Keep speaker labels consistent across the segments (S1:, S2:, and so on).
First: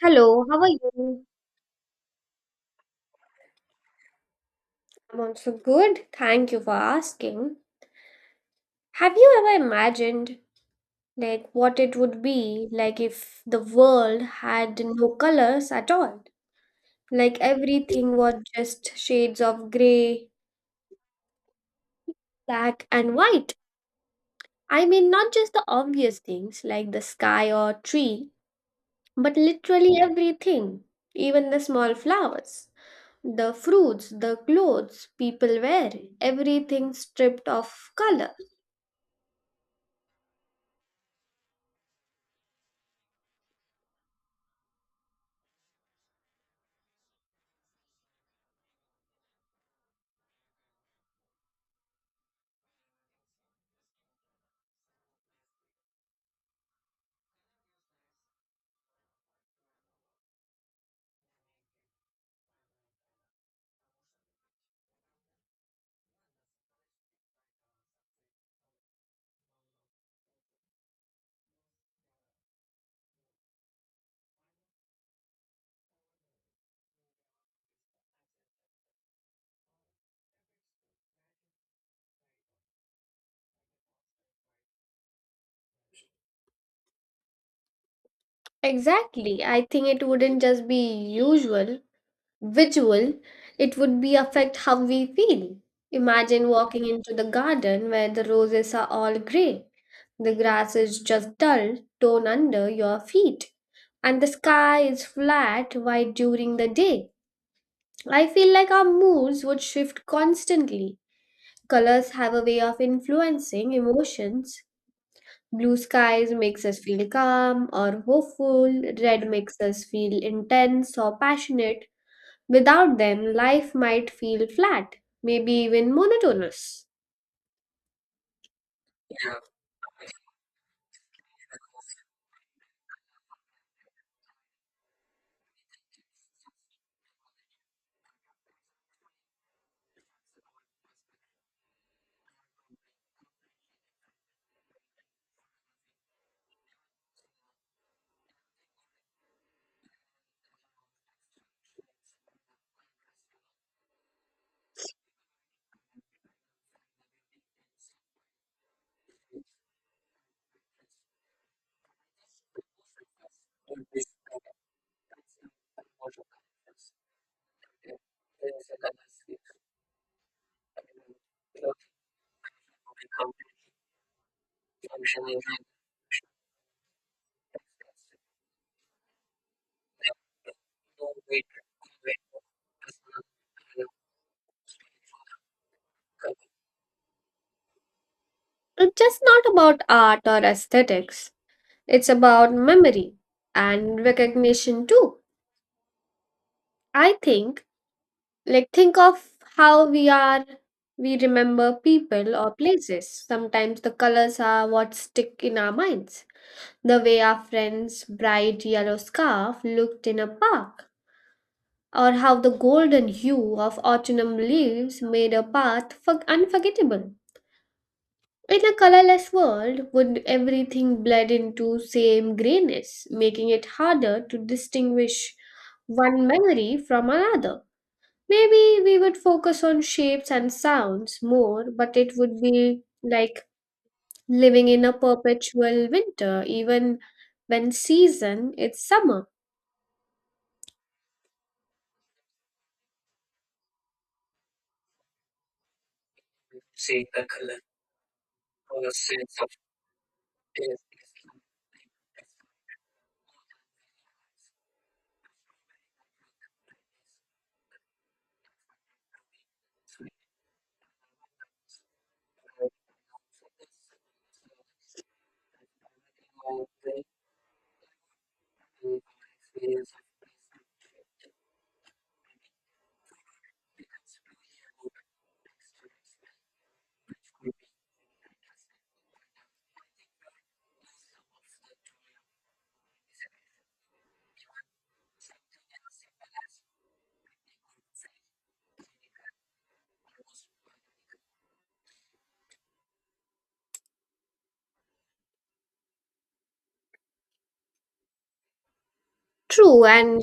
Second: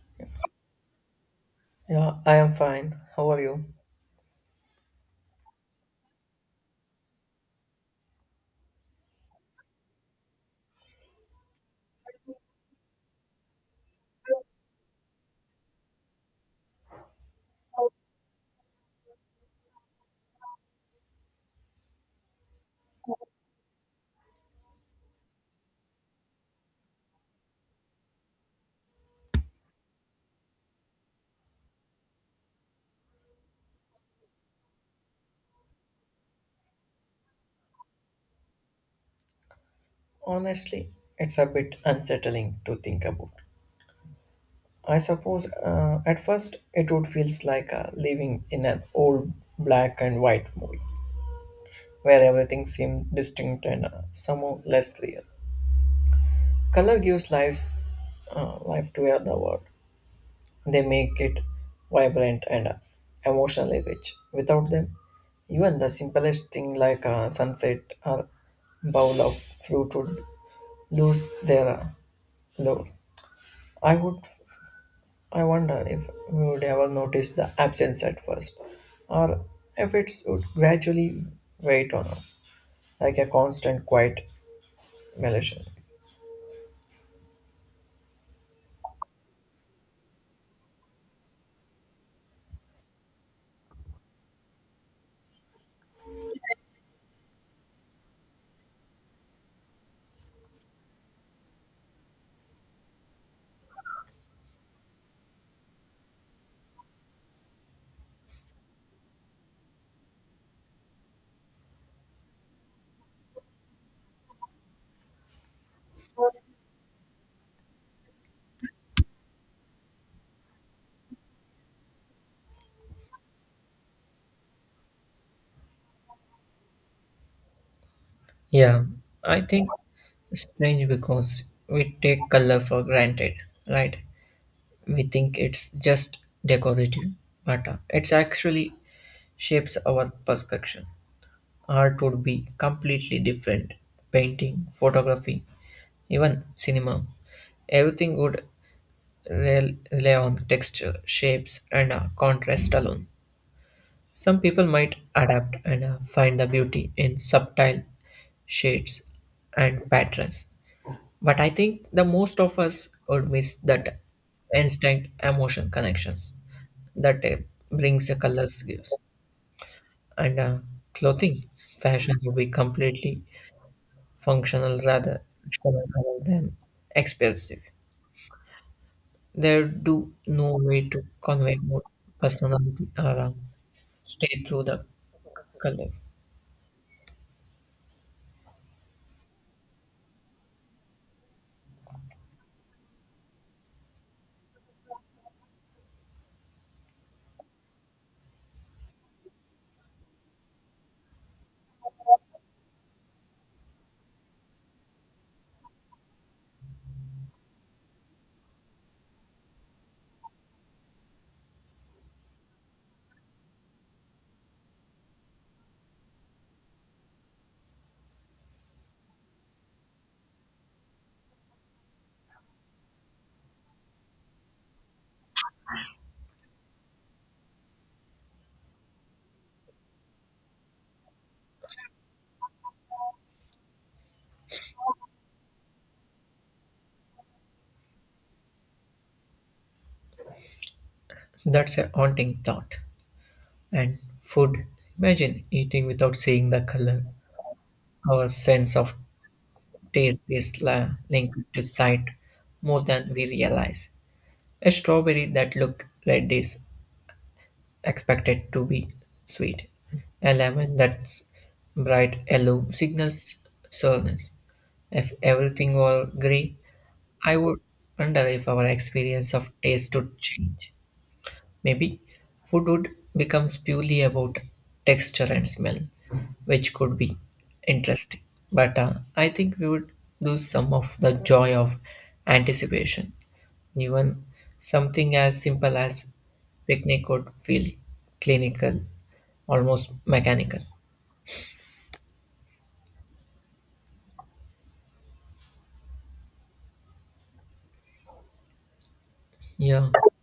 S1: Hello, how are you?
S2: Yeah, I am fine. How are you?
S1: I'm also good. Thank you for asking. Have you ever imagined like what it would be like if the world had no colors at all? Like everything was just shades of gray, black and white. I mean not just the obvious things like the sky or tree, but literally everything, even the small flowers. The fruits, the clothes people wear, everything stripped of color.
S2: Honestly, it's a bit unsettling to think about. I suppose at first it would feels like living in an old black and white movie where everything seemed distinct and somehow less real. Color gives lives life to the world. They make it vibrant and emotionally rich. Without them, even the simplest thing like a sunset or bowl of fruit would lose their Though I would, I wonder if we would ever notice the absence at first, or if it would gradually wait on us, like a constant quiet malation.
S1: Exactly. I think it wouldn't just be usual, visual, it would be affect how we feel. Imagine walking into the garden where the roses are all grey, the grass is just dull, tone under your feet, and the sky is flat white during the day. I feel like our moods would shift constantly. Colors have a way of influencing emotions. Blue skies makes us feel calm or hopeful. Red makes us feel intense or passionate. Without them, life might feel flat, maybe even monotonous.
S2: Yeah, I think strange because we take color for granted, right? We think it's just decorative, but it's actually shapes our perception. Art would be completely different. Painting, photography, even cinema, everything would rely on texture, shapes, and contrast alone. Some people might adapt and find the beauty in subtle shades and patterns, but I think the most of us would miss that instinct emotion connections that brings the colors gives. And clothing fashion will be completely functional rather than expensive. There do no way to convey more personality around stay through the color.
S1: It's just not about art or aesthetics. It's about memory and recognition too. I think, like, think of how we are, we remember people or places. Sometimes the colors are what stick in our minds. The way our friend's bright yellow scarf looked in a park, or how the golden hue of autumn leaves made a path for unforgettable. In a colorless world, would everything blend into same grayness, making it harder to distinguish one memory from another? Maybe we would focus on shapes and sounds more, but it would be like living in a perpetual winter, even when season is summer.
S2: That's a haunting thought. And food, imagine eating without seeing the color. Our sense of taste is linked to sight more than we realize. A strawberry that looks red is expected to be sweet. A lemon that's bright yellow signals sourness. If everything were grey, I would wonder if our experience of taste would change. Maybe food would becomes purely about texture and smell, which could be interesting. But I think we would lose some of the joy of anticipation. Even something as simple as picnic would feel clinical, almost mechanical.
S1: True,
S2: Yeah,
S1: and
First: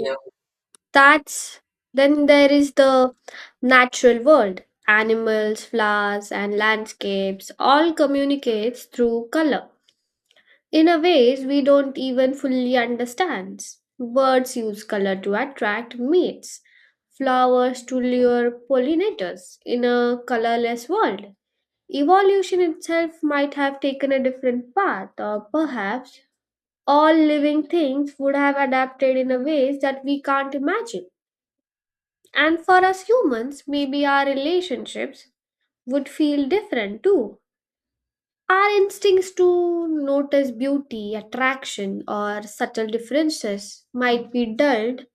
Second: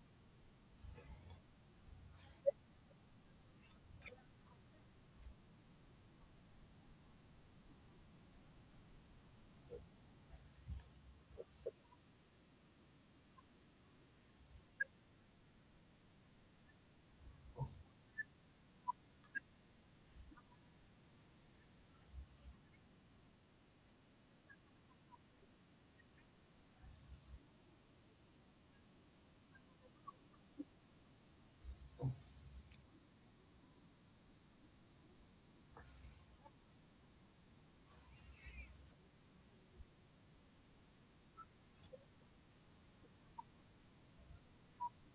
S1: that's then there is the natural world. Animals, flowers, and landscapes all communicates through color in a ways we don't even fully understand. Birds use color to attract mates, flowers to lure pollinators in a colorless world. Evolution itself might have taken a different path, or perhaps all living things would have adapted in a ways that we can't imagine. And for us humans, maybe our relationships would feel different too. Our instincts to notice beauty, attraction, or subtle differences might be dulled.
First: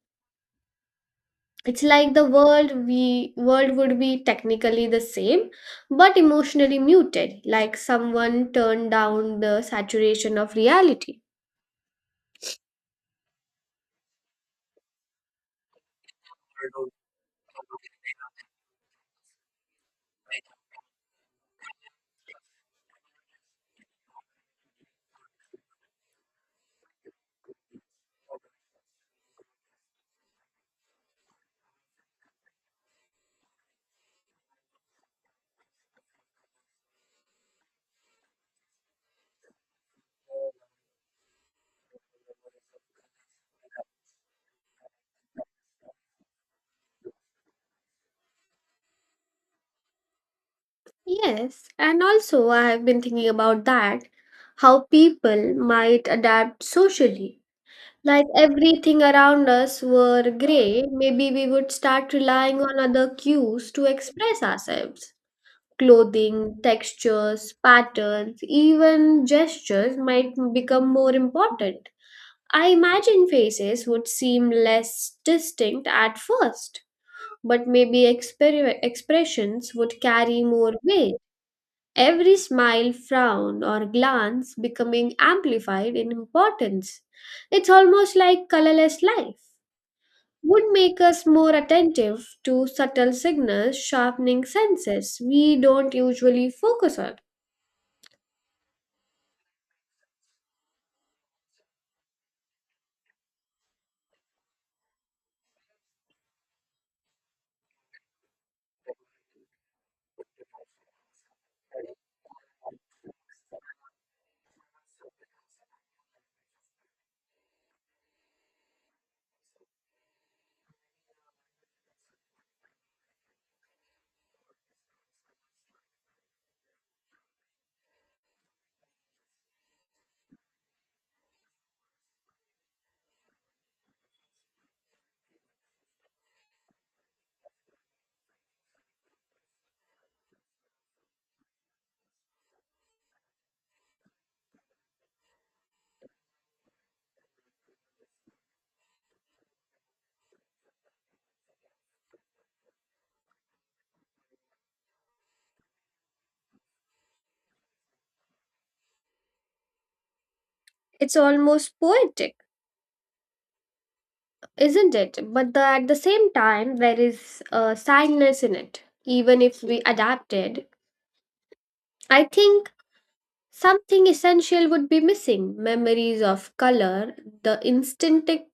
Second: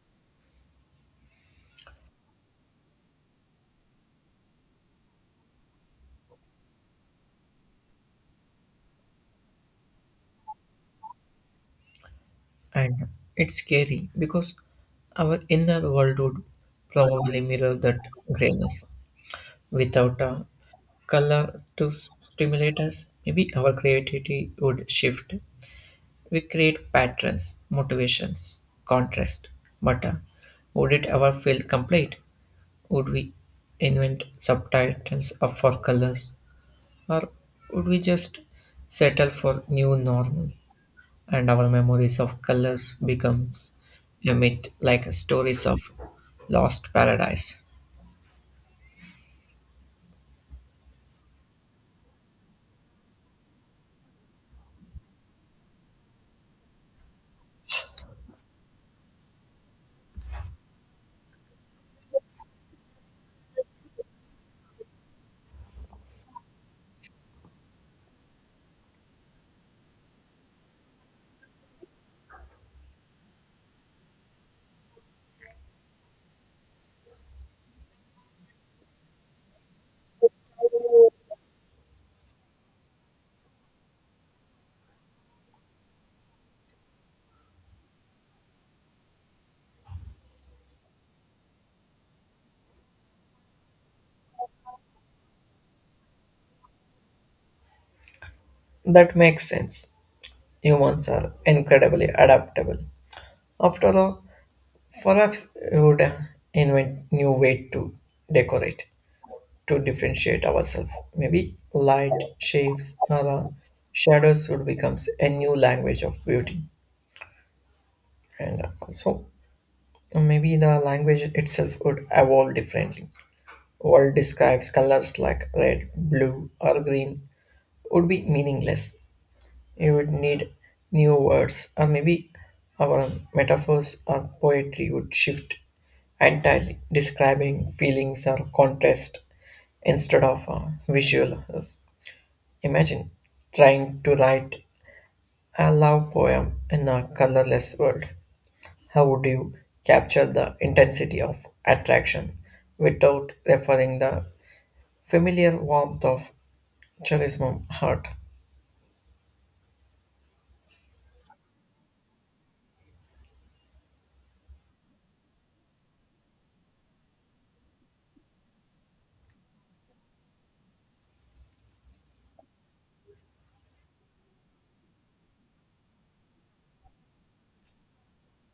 S1: It's like the world we world would be technically the same, but emotionally muted, like someone turned down the saturation of reality.
S2: and it's scary because our inner world would probably mirror that grayness. Without a color to stimulate us, maybe our creativity would shift. We create patterns, motivations, contrast. But would it ever feel complete? Would we invent subtitles of for colors? Or would we just settle for new normal and our memories of colors becomes a myth like stories of lost paradise?
S1: Yes, and also I have been thinking about that, how people might adapt socially like everything around us were gray, maybe we would start relying on other cues to express ourselves. Clothing, textures, patterns, even gestures might become more important. I imagine faces would seem less distinct at first, but maybe expressions would carry more weight. Every smile, frown, or glance becoming amplified in importance. It's almost like colorless life would make us more attentive to subtle signals, sharpening senses we don't usually focus on.
S2: That makes sense. Humans are incredibly adaptable. After all, perhaps we would invent new way to decorate, to differentiate ourselves. Maybe light, shapes, or shadows would become a new language of beauty. And also, maybe the language itself would evolve differently. World describes colors like red, blue, or green would be meaningless. You would need new words, or maybe our metaphors or poetry would shift entirely, describing feelings or contrast instead of visuals. Imagine trying to write a love poem in a colorless world. How would you capture the intensity of attraction without referring the familiar warmth of charisma heart?
S1: It's almost poetic, isn't it? But at the same time, there is a sadness in it, even if we adapted. I think something essential would be missing memories of color, the instinctive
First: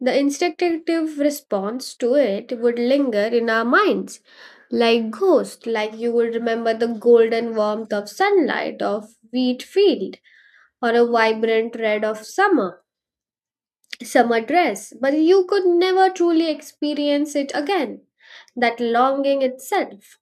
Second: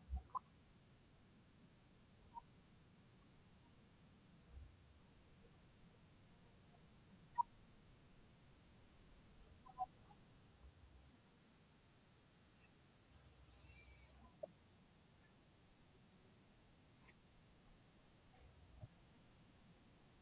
S1: The instinctive response to it would linger in our minds like ghosts, like you would remember the golden warmth of sunlight, of wheat field, or a vibrant red of summer dress, but you could never truly experience it again. That longing itself,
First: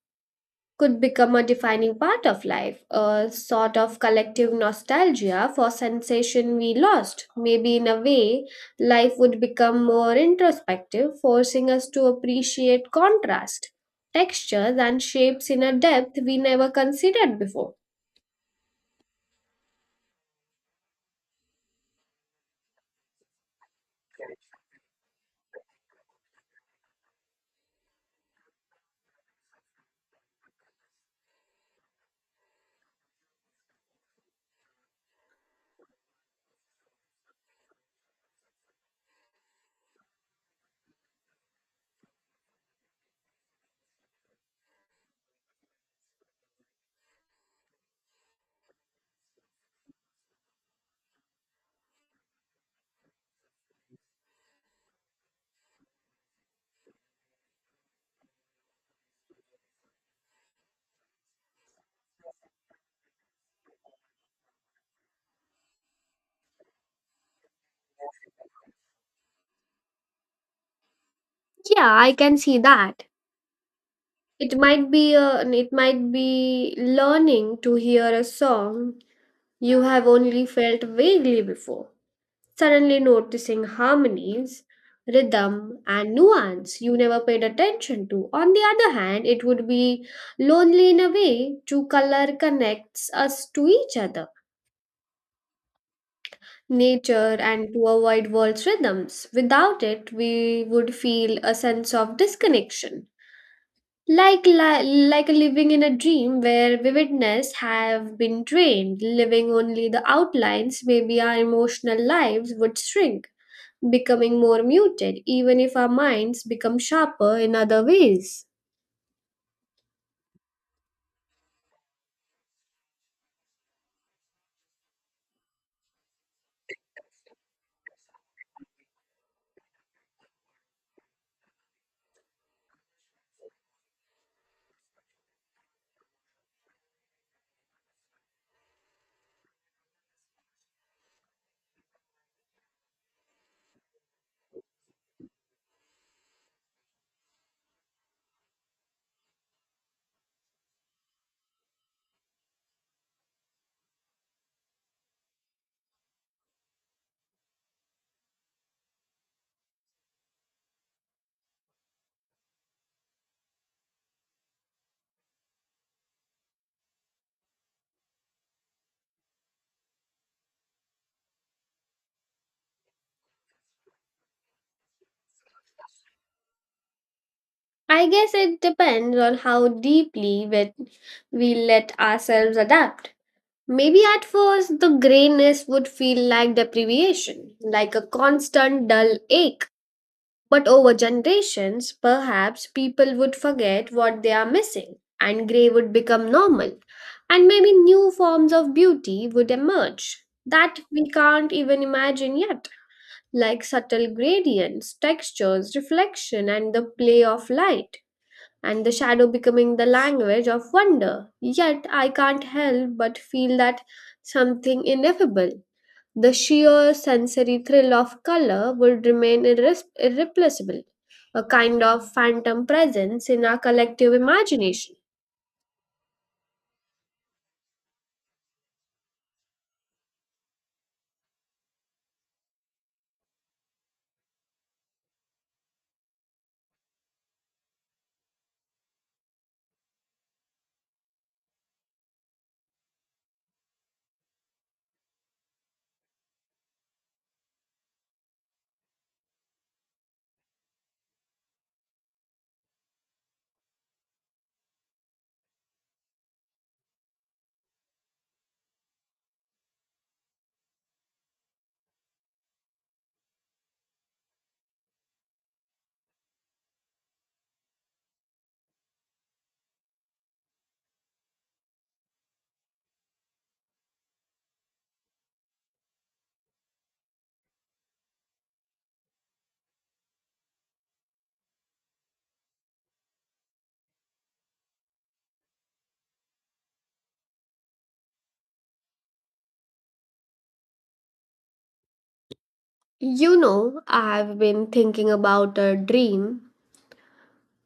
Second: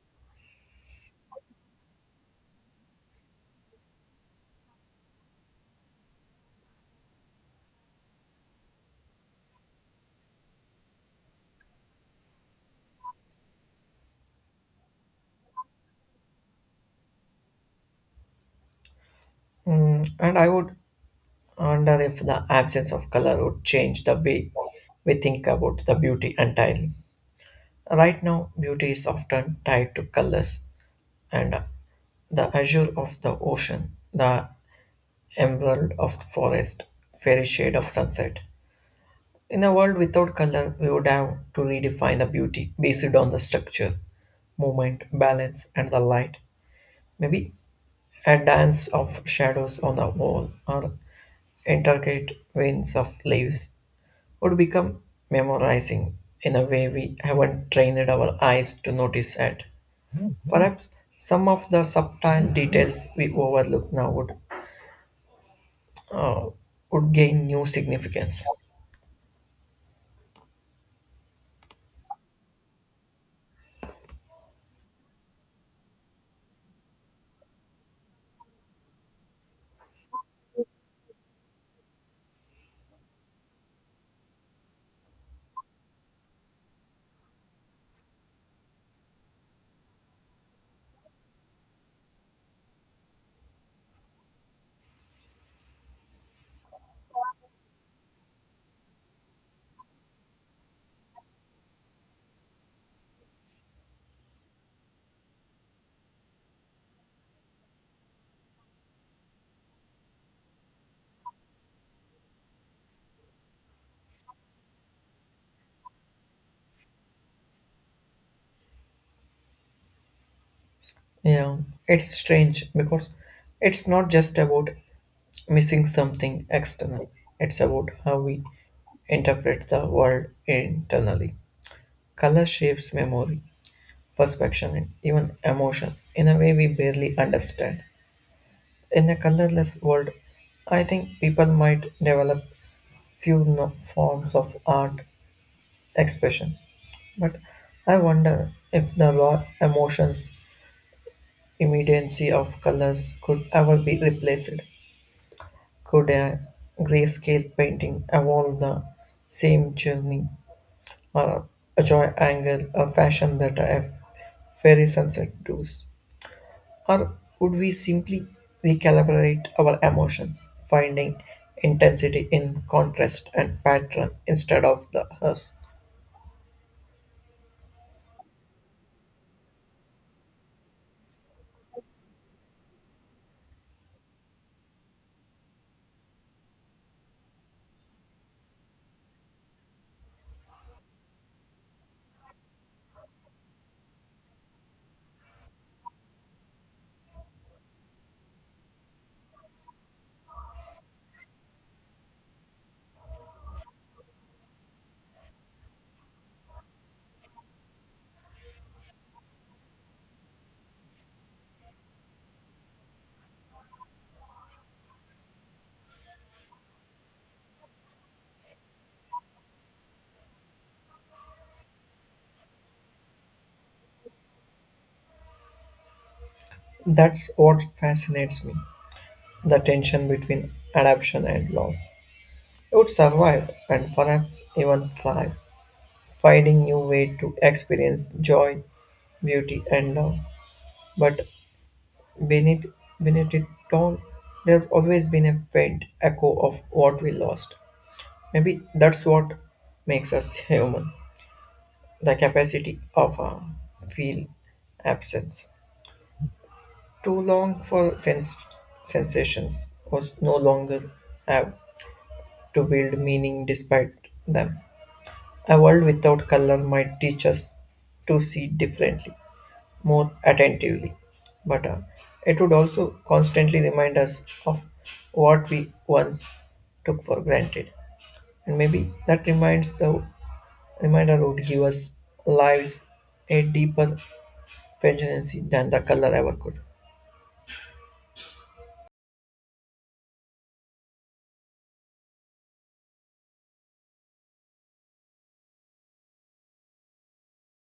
S1: could become a defining part of life, a sort of collective nostalgia for sensation we lost. Maybe in a way, life would become more introspective, forcing us to appreciate contrast, textures, and shapes in a depth we never considered before.
S2: Mm, and I wonder if the absence of color would change the way we think about the beauty entirely. Right now, beauty is often tied to colors and the azure of the ocean, the emerald of the forest, fairy shade of sunset. In a world without color, we would have to redefine the beauty based on the structure, movement, balance, and the light. Maybe a dance of shadows on the wall or intricate veins of leaves would become memorizing in a way we haven't trained our eyes to notice yet. Perhaps some of the subtle details we overlook now uh, would gain new significance.
S1: Yeah, I can see that. It might be learning to hear a song you have only felt vaguely before suddenly noticing harmonies, rhythm, and nuance you never paid attention to. On the other hand, it would be lonely in a way to color connects us to each other, nature, and to a wide world's rhythms. Without it, we would feel a sense of disconnection. Like, li- like living in a dream where vividness have been drained, living only the outlines, maybe our emotional lives would shrink, becoming more muted, even if our minds become sharper in other ways.
S2: Yeah, it's strange because it's not just about missing something external. It's about how we interpret the world internally. Color shapes memory, perception, and even emotion in a way we barely understand. In a colorless world, I think people might develop few forms of art expression, but I wonder if the raw emotions, immediacy of colors could ever be replaced. Could a grayscale painting evolve the same journey, or a joy angle, a fashion that a fairy sunset does? Or would we simply recalibrate our emotions, finding intensity in contrast and pattern instead of the us?
S1: I guess it depends on how deeply we let ourselves adapt. Maybe at first the grayness would feel like deprivation, like a constant dull ache. But over generations, perhaps people would forget what they are missing, and grey would become normal, and maybe new forms of beauty would emerge that we can't even imagine yet, like subtle gradients, textures, reflection, and the play of light, and the shadow becoming the language of wonder. Yet I can't help but feel that something ineffable. The sheer sensory thrill of color would remain irreplaceable, a kind of phantom presence in our collective imagination.
S2: That's what fascinates me the tension between adaptation and loss. It would survive and perhaps even thrive, finding new way to experience joy, beauty, and love. But beneath, beneath it all, there's always been a faint echo of what we lost. Maybe that's what makes us human, the capacity of a feel absence. Too long for sensations was no longer have to build meaning despite them. A world without color might teach us to see differently, more attentively, but it would also constantly remind us of what we once took for granted. And maybe that reminds the reminder would give us lives a deeper vengeance than the color ever could.
S1: You know, I've been thinking about a dream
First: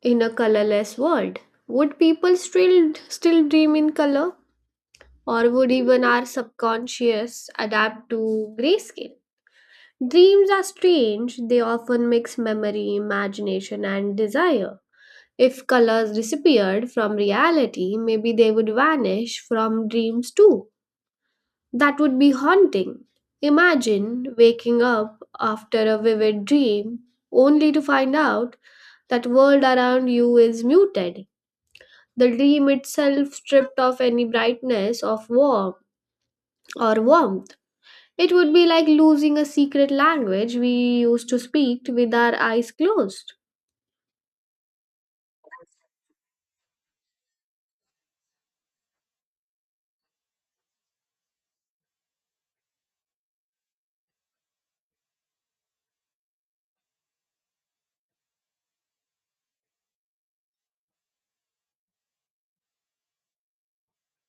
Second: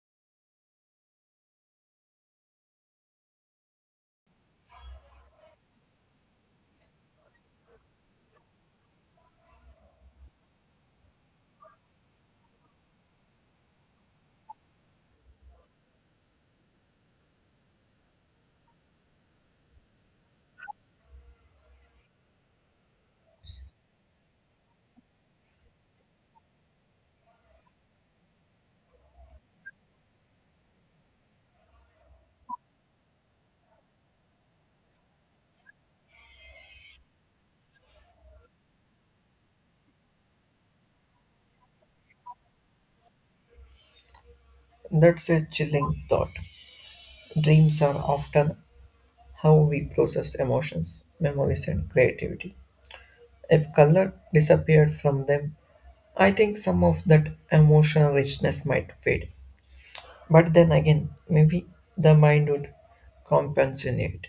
S1: in a colorless world. Would people still dream in color? Or would even our subconscious adapt to grayscale? Dreams are strange, they often mix memory, imagination, and desire. If colors disappeared from reality, maybe they would vanish from dreams too. That would be haunting. Imagine waking up after a vivid dream only to find out that world around you is muted. The dream itself stripped of any brightness of warmth. It would be like losing a secret language we used to speak with our eyes closed.
S2: That's a chilling thought. Dreams are often how we process emotions, memories, and creativity. If color disappeared from them, I think some of that emotional richness might fade. But then again, maybe the mind would compensate it.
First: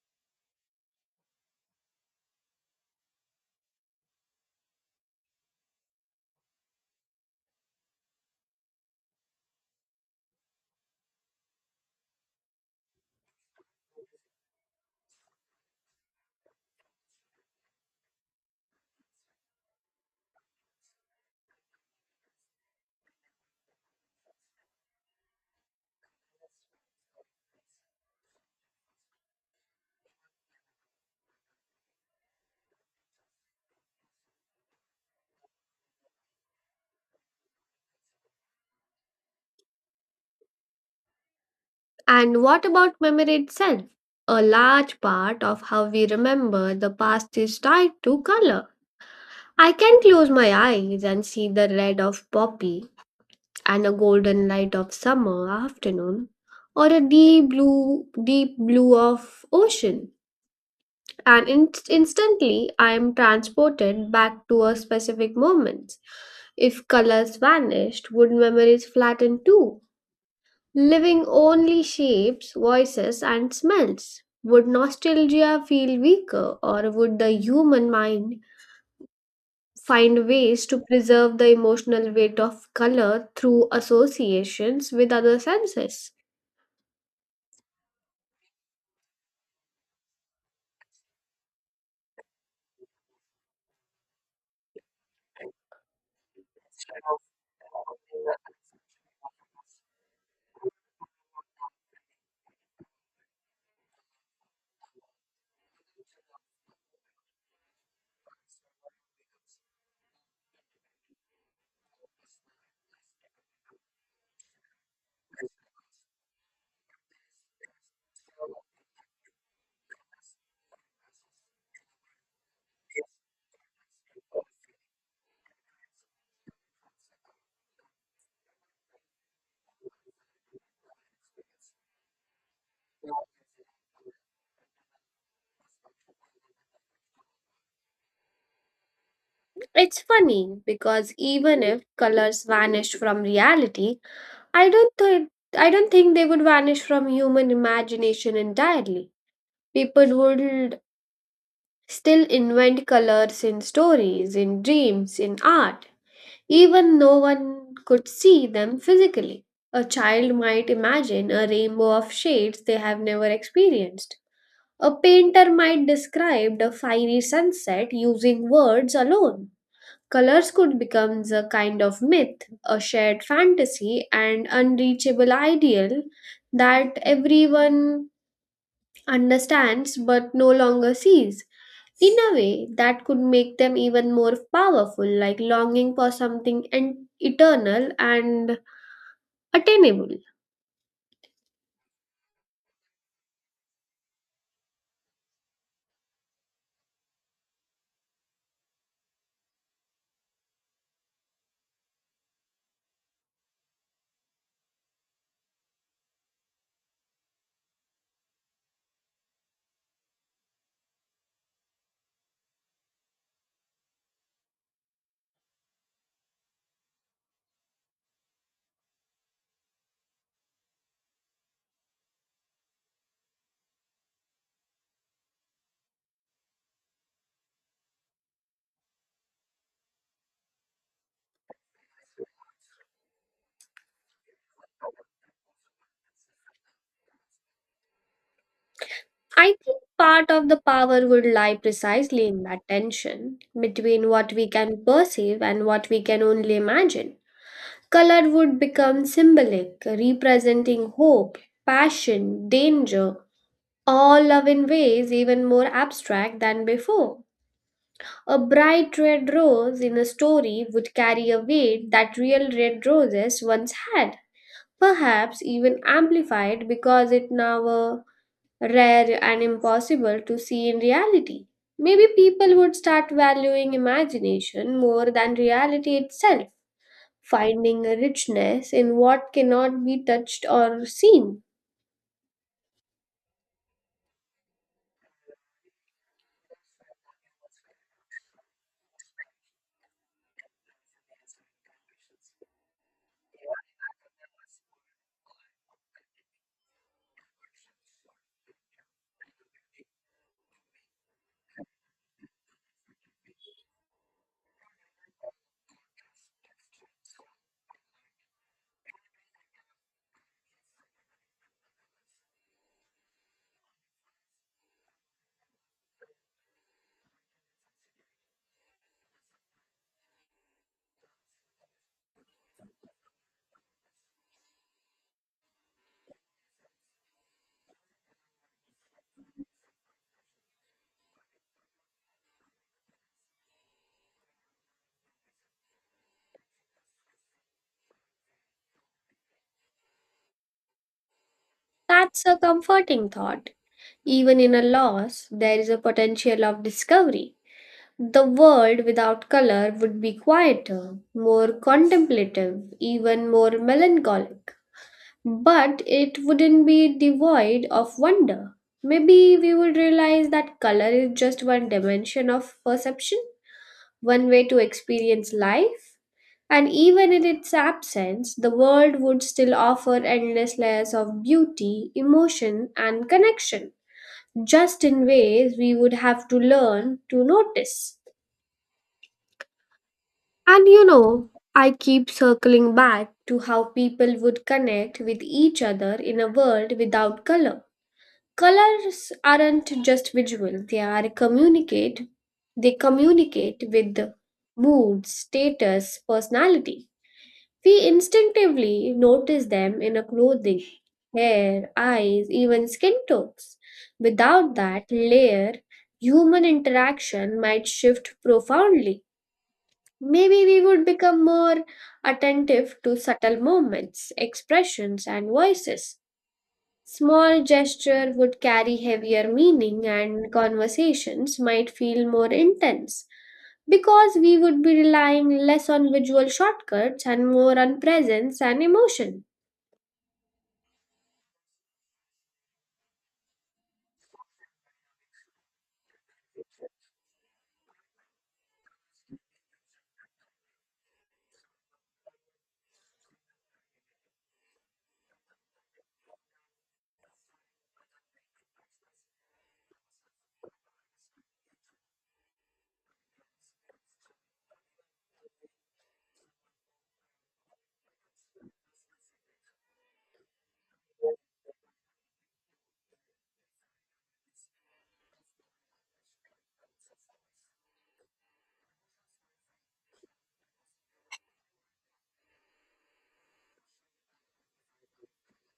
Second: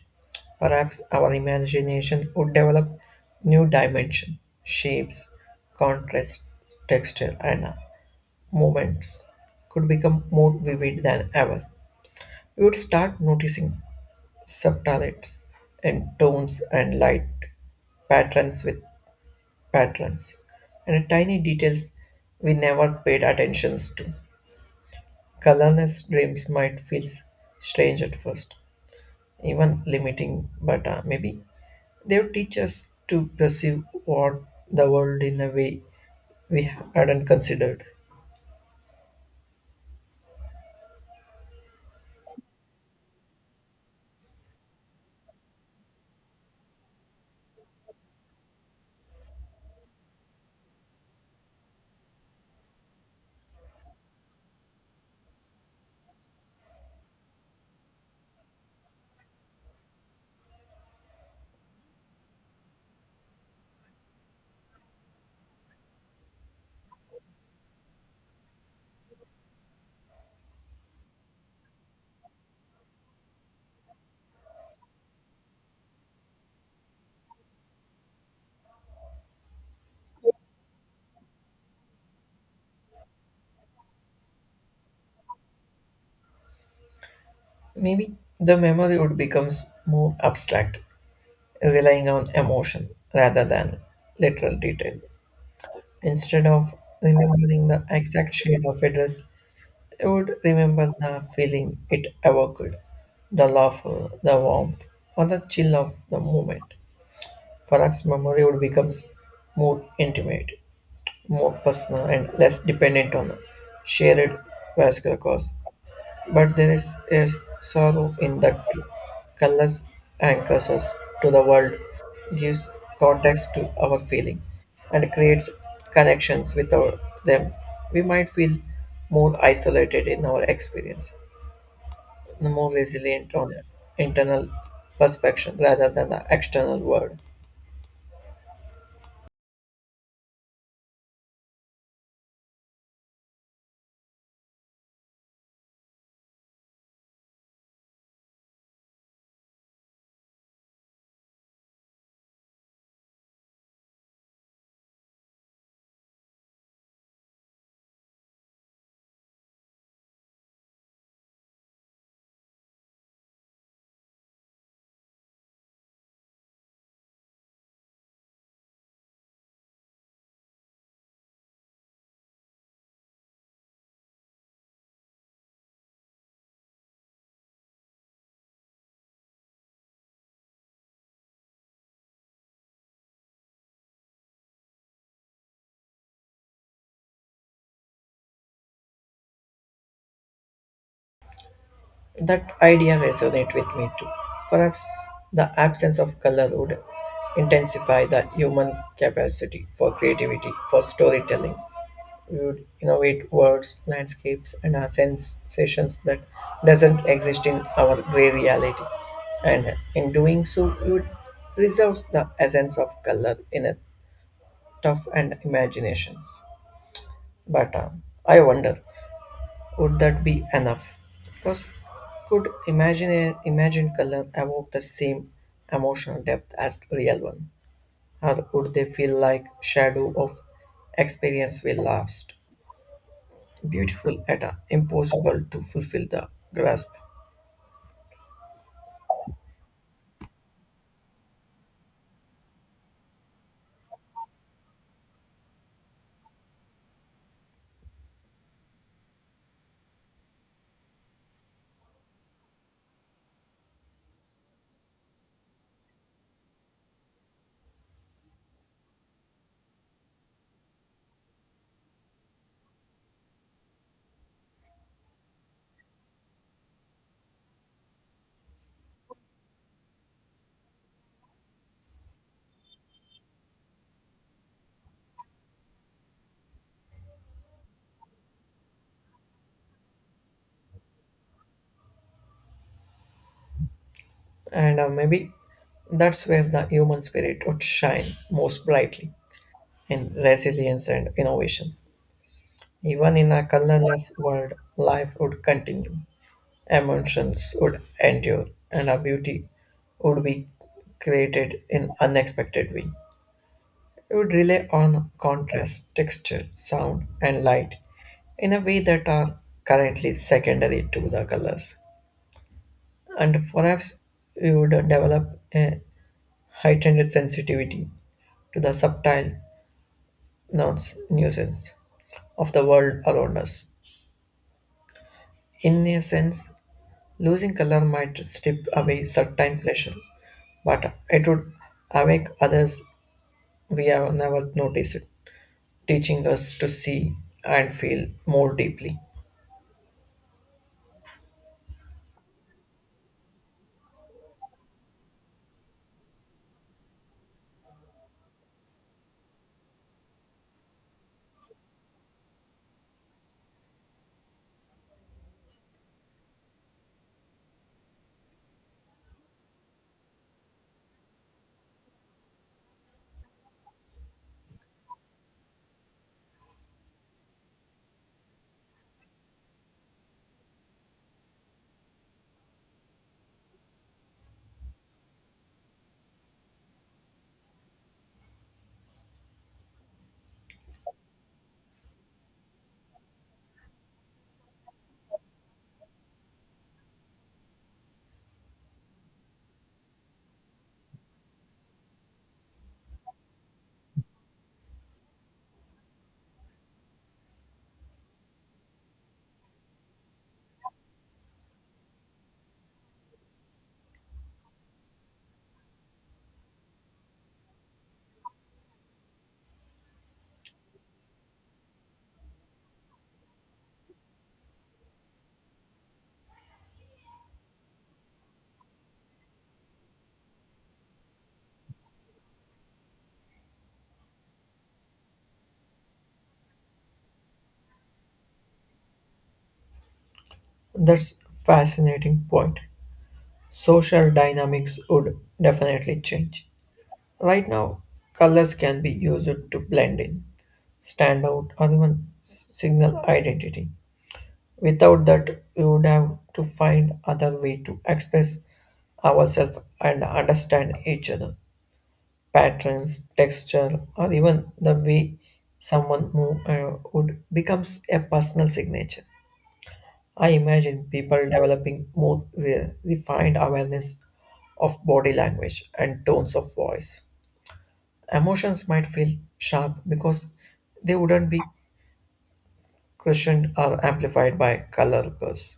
S2: Perhaps our imagination would develop new dimension, shapes, contrast, texture, and moments could become more vivid than ever. You would start noticing subtleties and tones and light patterns with patterns and tiny details we never paid attentions to. Colorless dreams might feel strange at first, even limiting, but maybe they would teach us to perceive what the world in a way we hadn't considered.
S1: And what about memory itself? A large part of how we remember the past is tied to color. I can close my eyes and see the red of poppy and a golden light of summer afternoon or a deep blue of ocean and instantly I am transported back to a specific moment. If colors vanished, would memories flatten too? Living only shapes, voices, and smells. Would nostalgia feel weaker, or would the human mind find ways to preserve the emotional weight of color through associations with other senses?
S2: Maybe the memory would become more abstract, relying on emotion rather than literal detail. Instead of remembering the exact shade of a dress, I would remember the feeling it evoked, the laughter, the warmth, or the chill of the moment. Farah's memory would become more intimate, more personal, and less dependent on shared vascular cause. But there is a sorrow in that too. Colors anchors us to the world, gives context to our feeling, and creates connections with our, them. We might feel more isolated in our experience, more resilient on internal perception rather than the external world.
S1: It's funny because even if colors vanished from reality, I don't think I don't think they would vanish from human imagination entirely. People would still invent colors in stories, in dreams, in art, even no one could see them physically. A child might imagine a rainbow of shades they have never experienced. A painter might describe a fiery sunset using words alone. Colors could become a kind of myth, a shared fantasy, and unreachable ideal that everyone understands but no longer sees. In a way, that could make them even more powerful, like longing for something and eternal and attainable.
S2: That idea resonates with me too. Perhaps the absence of color would intensify the human capacity for creativity, for storytelling, you'd innovate words, landscapes, and sensations that doesn't exist in our gray reality. And in doing so, you'd preserve the essence of color in a tough and imaginations. But I wonder, would that be enough? Because could imagine color evoke the same emotional depth as real one, or would they feel like shadow of experience will last? Beautiful yet impossible to fulfill the grasp.
S1: I think part of the power would lie precisely in that tension between what we can perceive and what we can only imagine. Color would become symbolic, representing hope, passion, danger, all love in ways even more abstract than before. A bright red rose in a story would carry a weight that real red roses once had, perhaps even amplified because it now were rare and impossible to see in reality. Maybe people would start valuing imagination more than reality itself, finding a richness in what cannot be touched or seen.
S2: And maybe that's where the human spirit would shine most brightly in resilience and innovations. Even in a colorless world, life would continue, emotions would endure, and our beauty would be created in unexpected way. It would rely on contrast, texture, sound, and light in a way that are currently secondary to the colors. And perhaps we would develop a heightened sensitivity to the subtle nuisance of the world around us. In a sense, losing color might strip away certain pleasure, but it would awake others we have never noticed, teaching us to see and feel more deeply.
S1: That's a comforting thought. Even in a loss, there is a potential of discovery. The world without color would be quieter, more contemplative, even more melancholic. But it wouldn't be devoid of wonder. Maybe we would realize that color is just one dimension of perception, one way to experience life. And even in its absence, the world would still offer endless layers of beauty, emotion, and connection, just in ways we would have to learn to notice. And you know, I keep circling back to how people would connect with each other in a world without color. Colors aren't just visual, they communicate with the mood, status, personality. We instinctively notice them in a clothing, hair, eyes, even skin tones. Without that layer, human interaction might shift profoundly. Maybe we would become more attentive to subtle movements, expressions, and voices. Small gesture would carry heavier meaning, and conversations might feel more intense because we would be relying less on visual shortcuts and more on presence and emotion.
S2: That's fascinating point. Social dynamics would definitely change. Right now, colors can be used to blend in, stand out, or even signal identity. Without that, we would have to find other way to express ourselves and understand each other. Patterns, texture, or even the way someone move would becomes a personal signature. I imagine people developing more refined awareness of body language and tones of voice. Emotions might feel sharp because they wouldn't be cushioned or amplified by color curves,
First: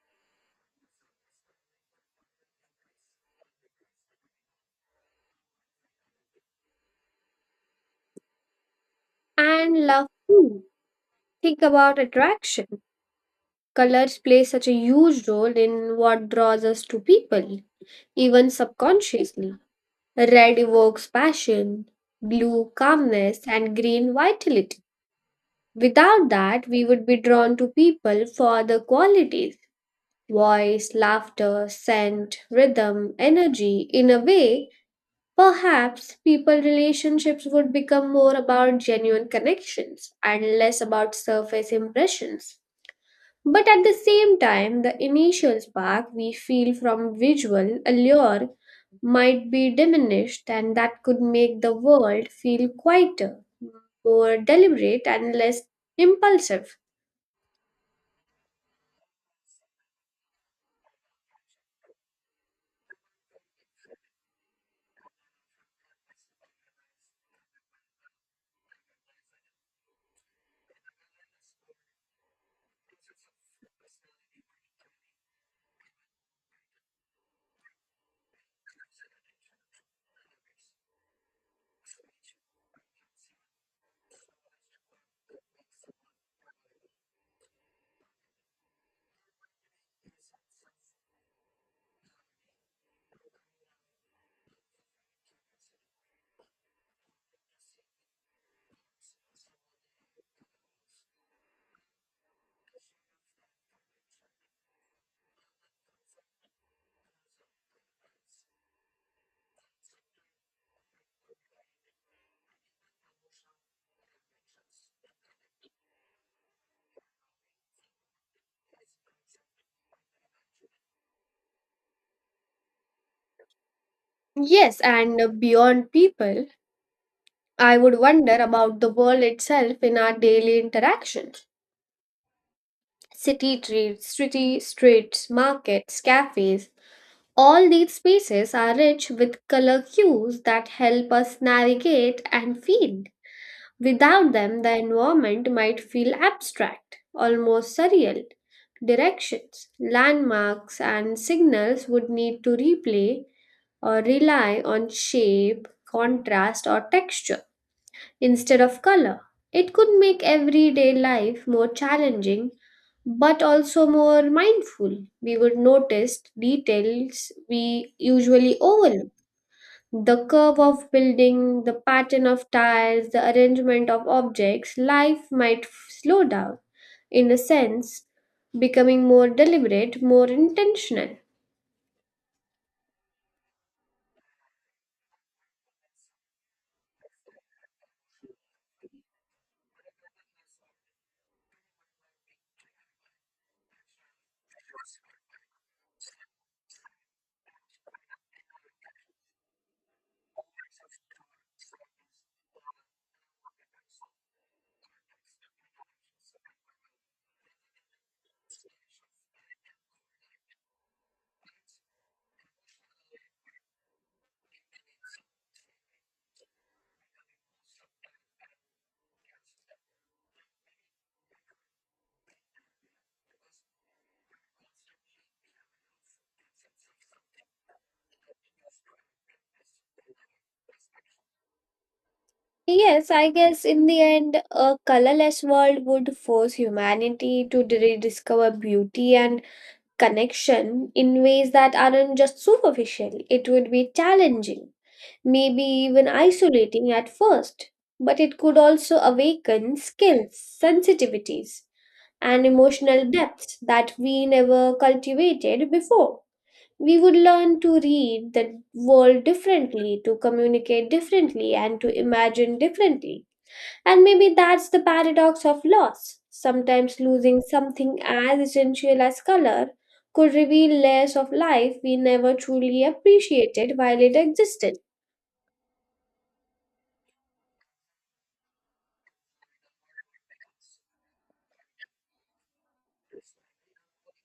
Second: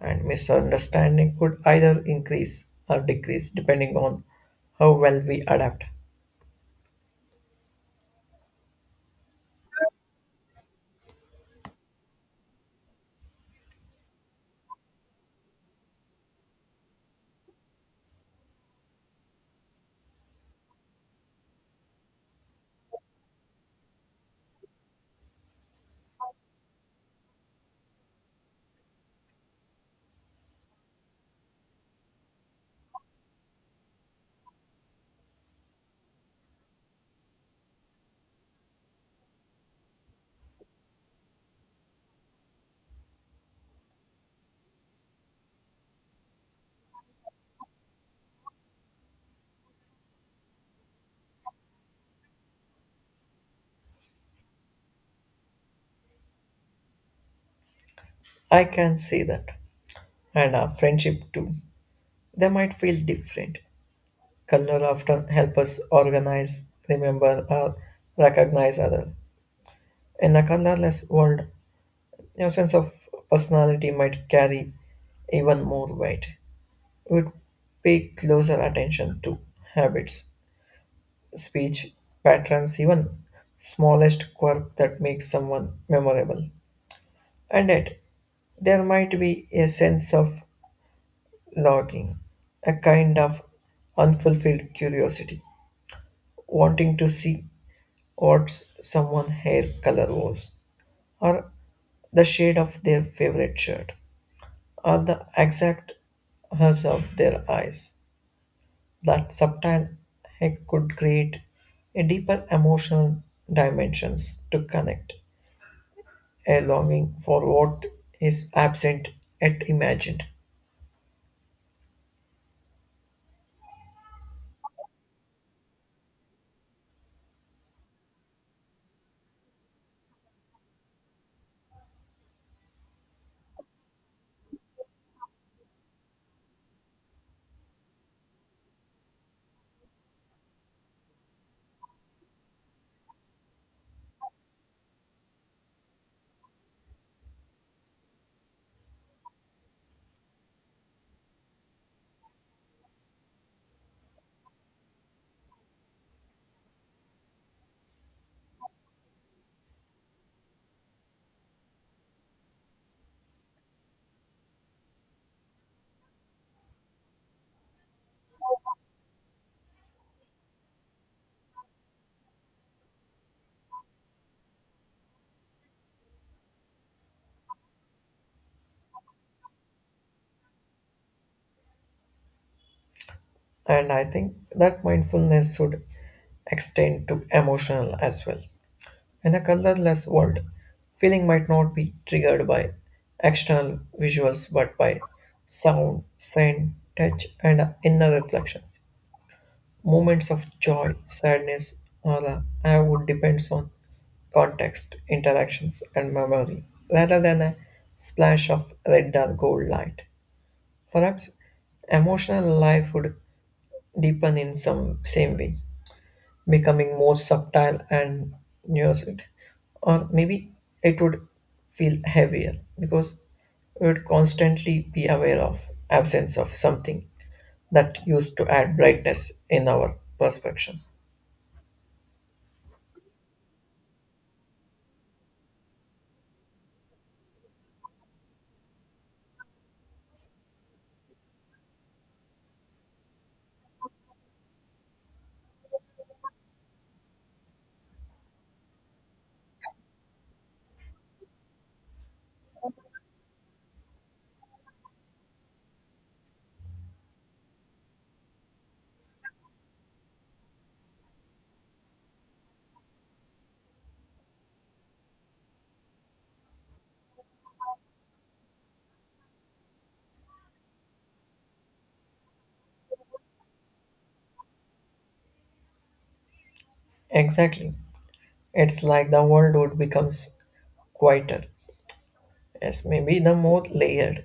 S2: and misunderstanding could either increase or decrease depending on how well we adapt.
S1: And love, too. Think about attraction. Colors play such a huge role in what draws us to people, even subconsciously. Red evokes passion, blue calmness, and green vitality. Without that, we would be drawn to people for the qualities voice, laughter, scent, rhythm, energy. In a way, perhaps people relationships would become more about genuine connections and less about surface impressions. But at the same time, the initial spark we feel from visual allure might be diminished, and that could make the world feel quieter, more deliberate, and less impulsive.
S2: I can see that, and our friendship too. They might feel different. Color often help us organize, remember, or recognize other. In a colorless world, your sense of personality might carry even more weight. Would pay closer attention to habits, speech patterns, even smallest quirk that makes someone memorable. And yet, there might be a sense of longing, a kind of unfulfilled curiosity, wanting to see what someone's hair color was, or the shade of their favorite shirt, or the exact hues of their eyes. That subtle hack could create a deeper emotional dimensions to connect a longing for what is absent yet imagined.
S1: Yes, and beyond people, I would wonder about the world itself in our daily interactions. City streets, markets, cafes. All these spaces are rich with color cues that help us navigate and feel. Without them, the environment might feel abstract, almost surreal. Directions, landmarks, and signals would need to replay or rely on shape, contrast, or texture instead of color. It could make everyday life more challenging but also more mindful. We would notice details we usually overlook. The curve of building, the pattern of tiles, the arrangement of objects, life might slow down, in a sense, becoming more deliberate, more intentional.
S2: And I think that mindfulness should extend to emotional as well. In a colorless world feeling might not be triggered by external visuals but by sound scent touch and inner reflections moments of joy sadness or I would depends on context, interactions, and memory, rather than a splash of red or gold light. Perhaps emotional life would deepen in some same way, becoming more subtle and nuanced, or maybe it would feel heavier because we would constantly be aware of absence of something that used to add brightness in our perception.
S1: Yes, I guess in the end, a colorless world would force humanity to rediscover beauty and connection in ways that aren't just superficial. It would be challenging, maybe even isolating at first, but it could also awaken skills, sensitivities, and emotional depths that we never cultivated before. We would learn to read the world differently, to communicate differently, and to imagine differently. And maybe that's the paradox of loss. Sometimes losing something as essential as color could reveal layers of life we never truly appreciated while it existed.
S2: Exactly. It's like the world would becomes quieter, yes, maybe the more layered,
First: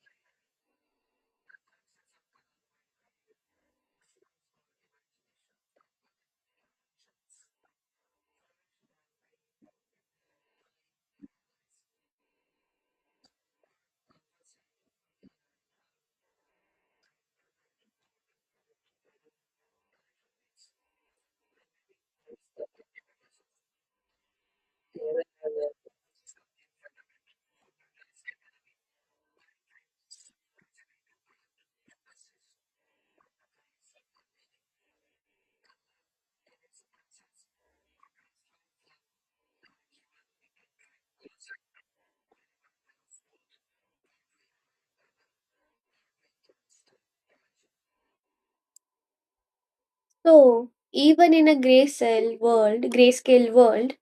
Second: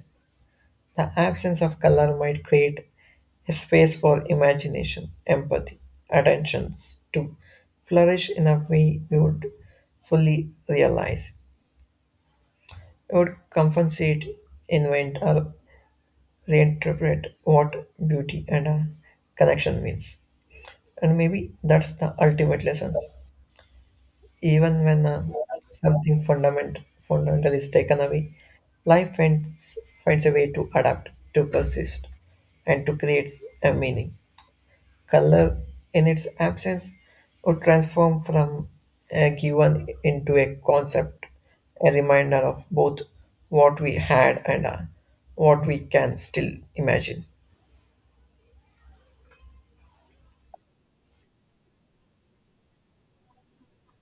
S2: the absence of color might create a space for imagination, empathy, attentions to flourish in a way we would fully realize. We would compensate, invent, or reinterpret what beauty and a connection means. And maybe that's the ultimate lesson. Even when something fundamental is taken away, life finds, finds a way to adapt, to persist, and to create a meaning. Color, in its absence, would transform from a given into a concept, a reminder of both what we had and what we can still imagine.
S1: So, even in a grayscale world,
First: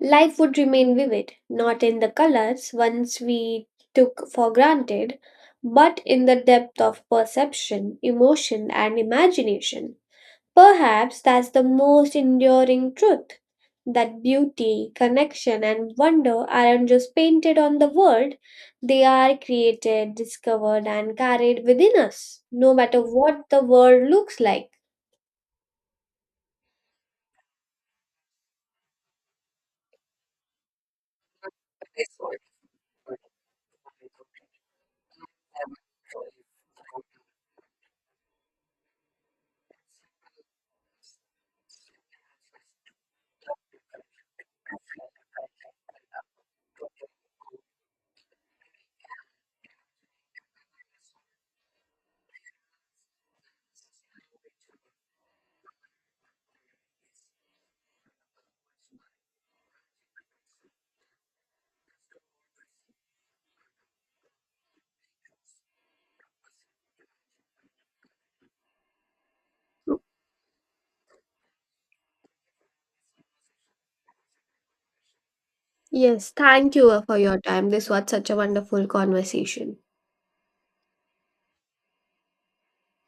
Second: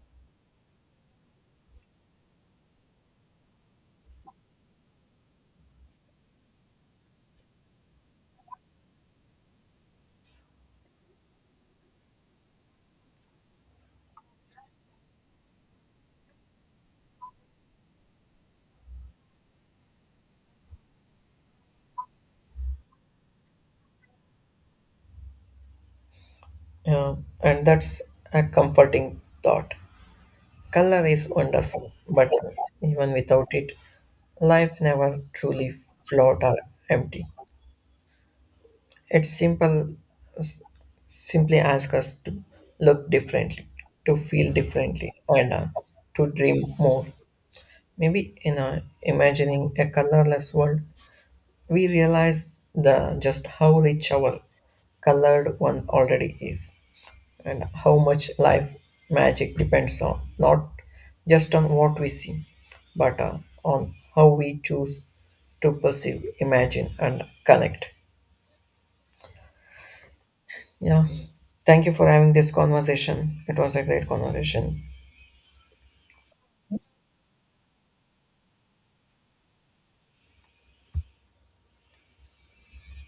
S1: life would remain vivid, not in the colors once we took for granted, but in the depth of perception, emotion, and imagination. Perhaps that's the most enduring truth that beauty, connection, and wonder aren't just painted on the world, they are created, discovered, and carried within us, no matter what the world looks like.
S2: Yeah, and that's a comforting thought. Color is wonderful, but even without it, life never truly float or empty. It's simple, s- Simply ask us to look differently, to feel differently, and to dream more. Maybe in a imagining a colorless world, we realize the just how rich our colored one already is. And how much life magic depends on not just on what we see, but on how we choose to perceive, imagine, and connect. Yeah. Thank you for having this conversation. It was a great conversation.
S1: Yes, thank you for your time. This was such a wonderful conversation.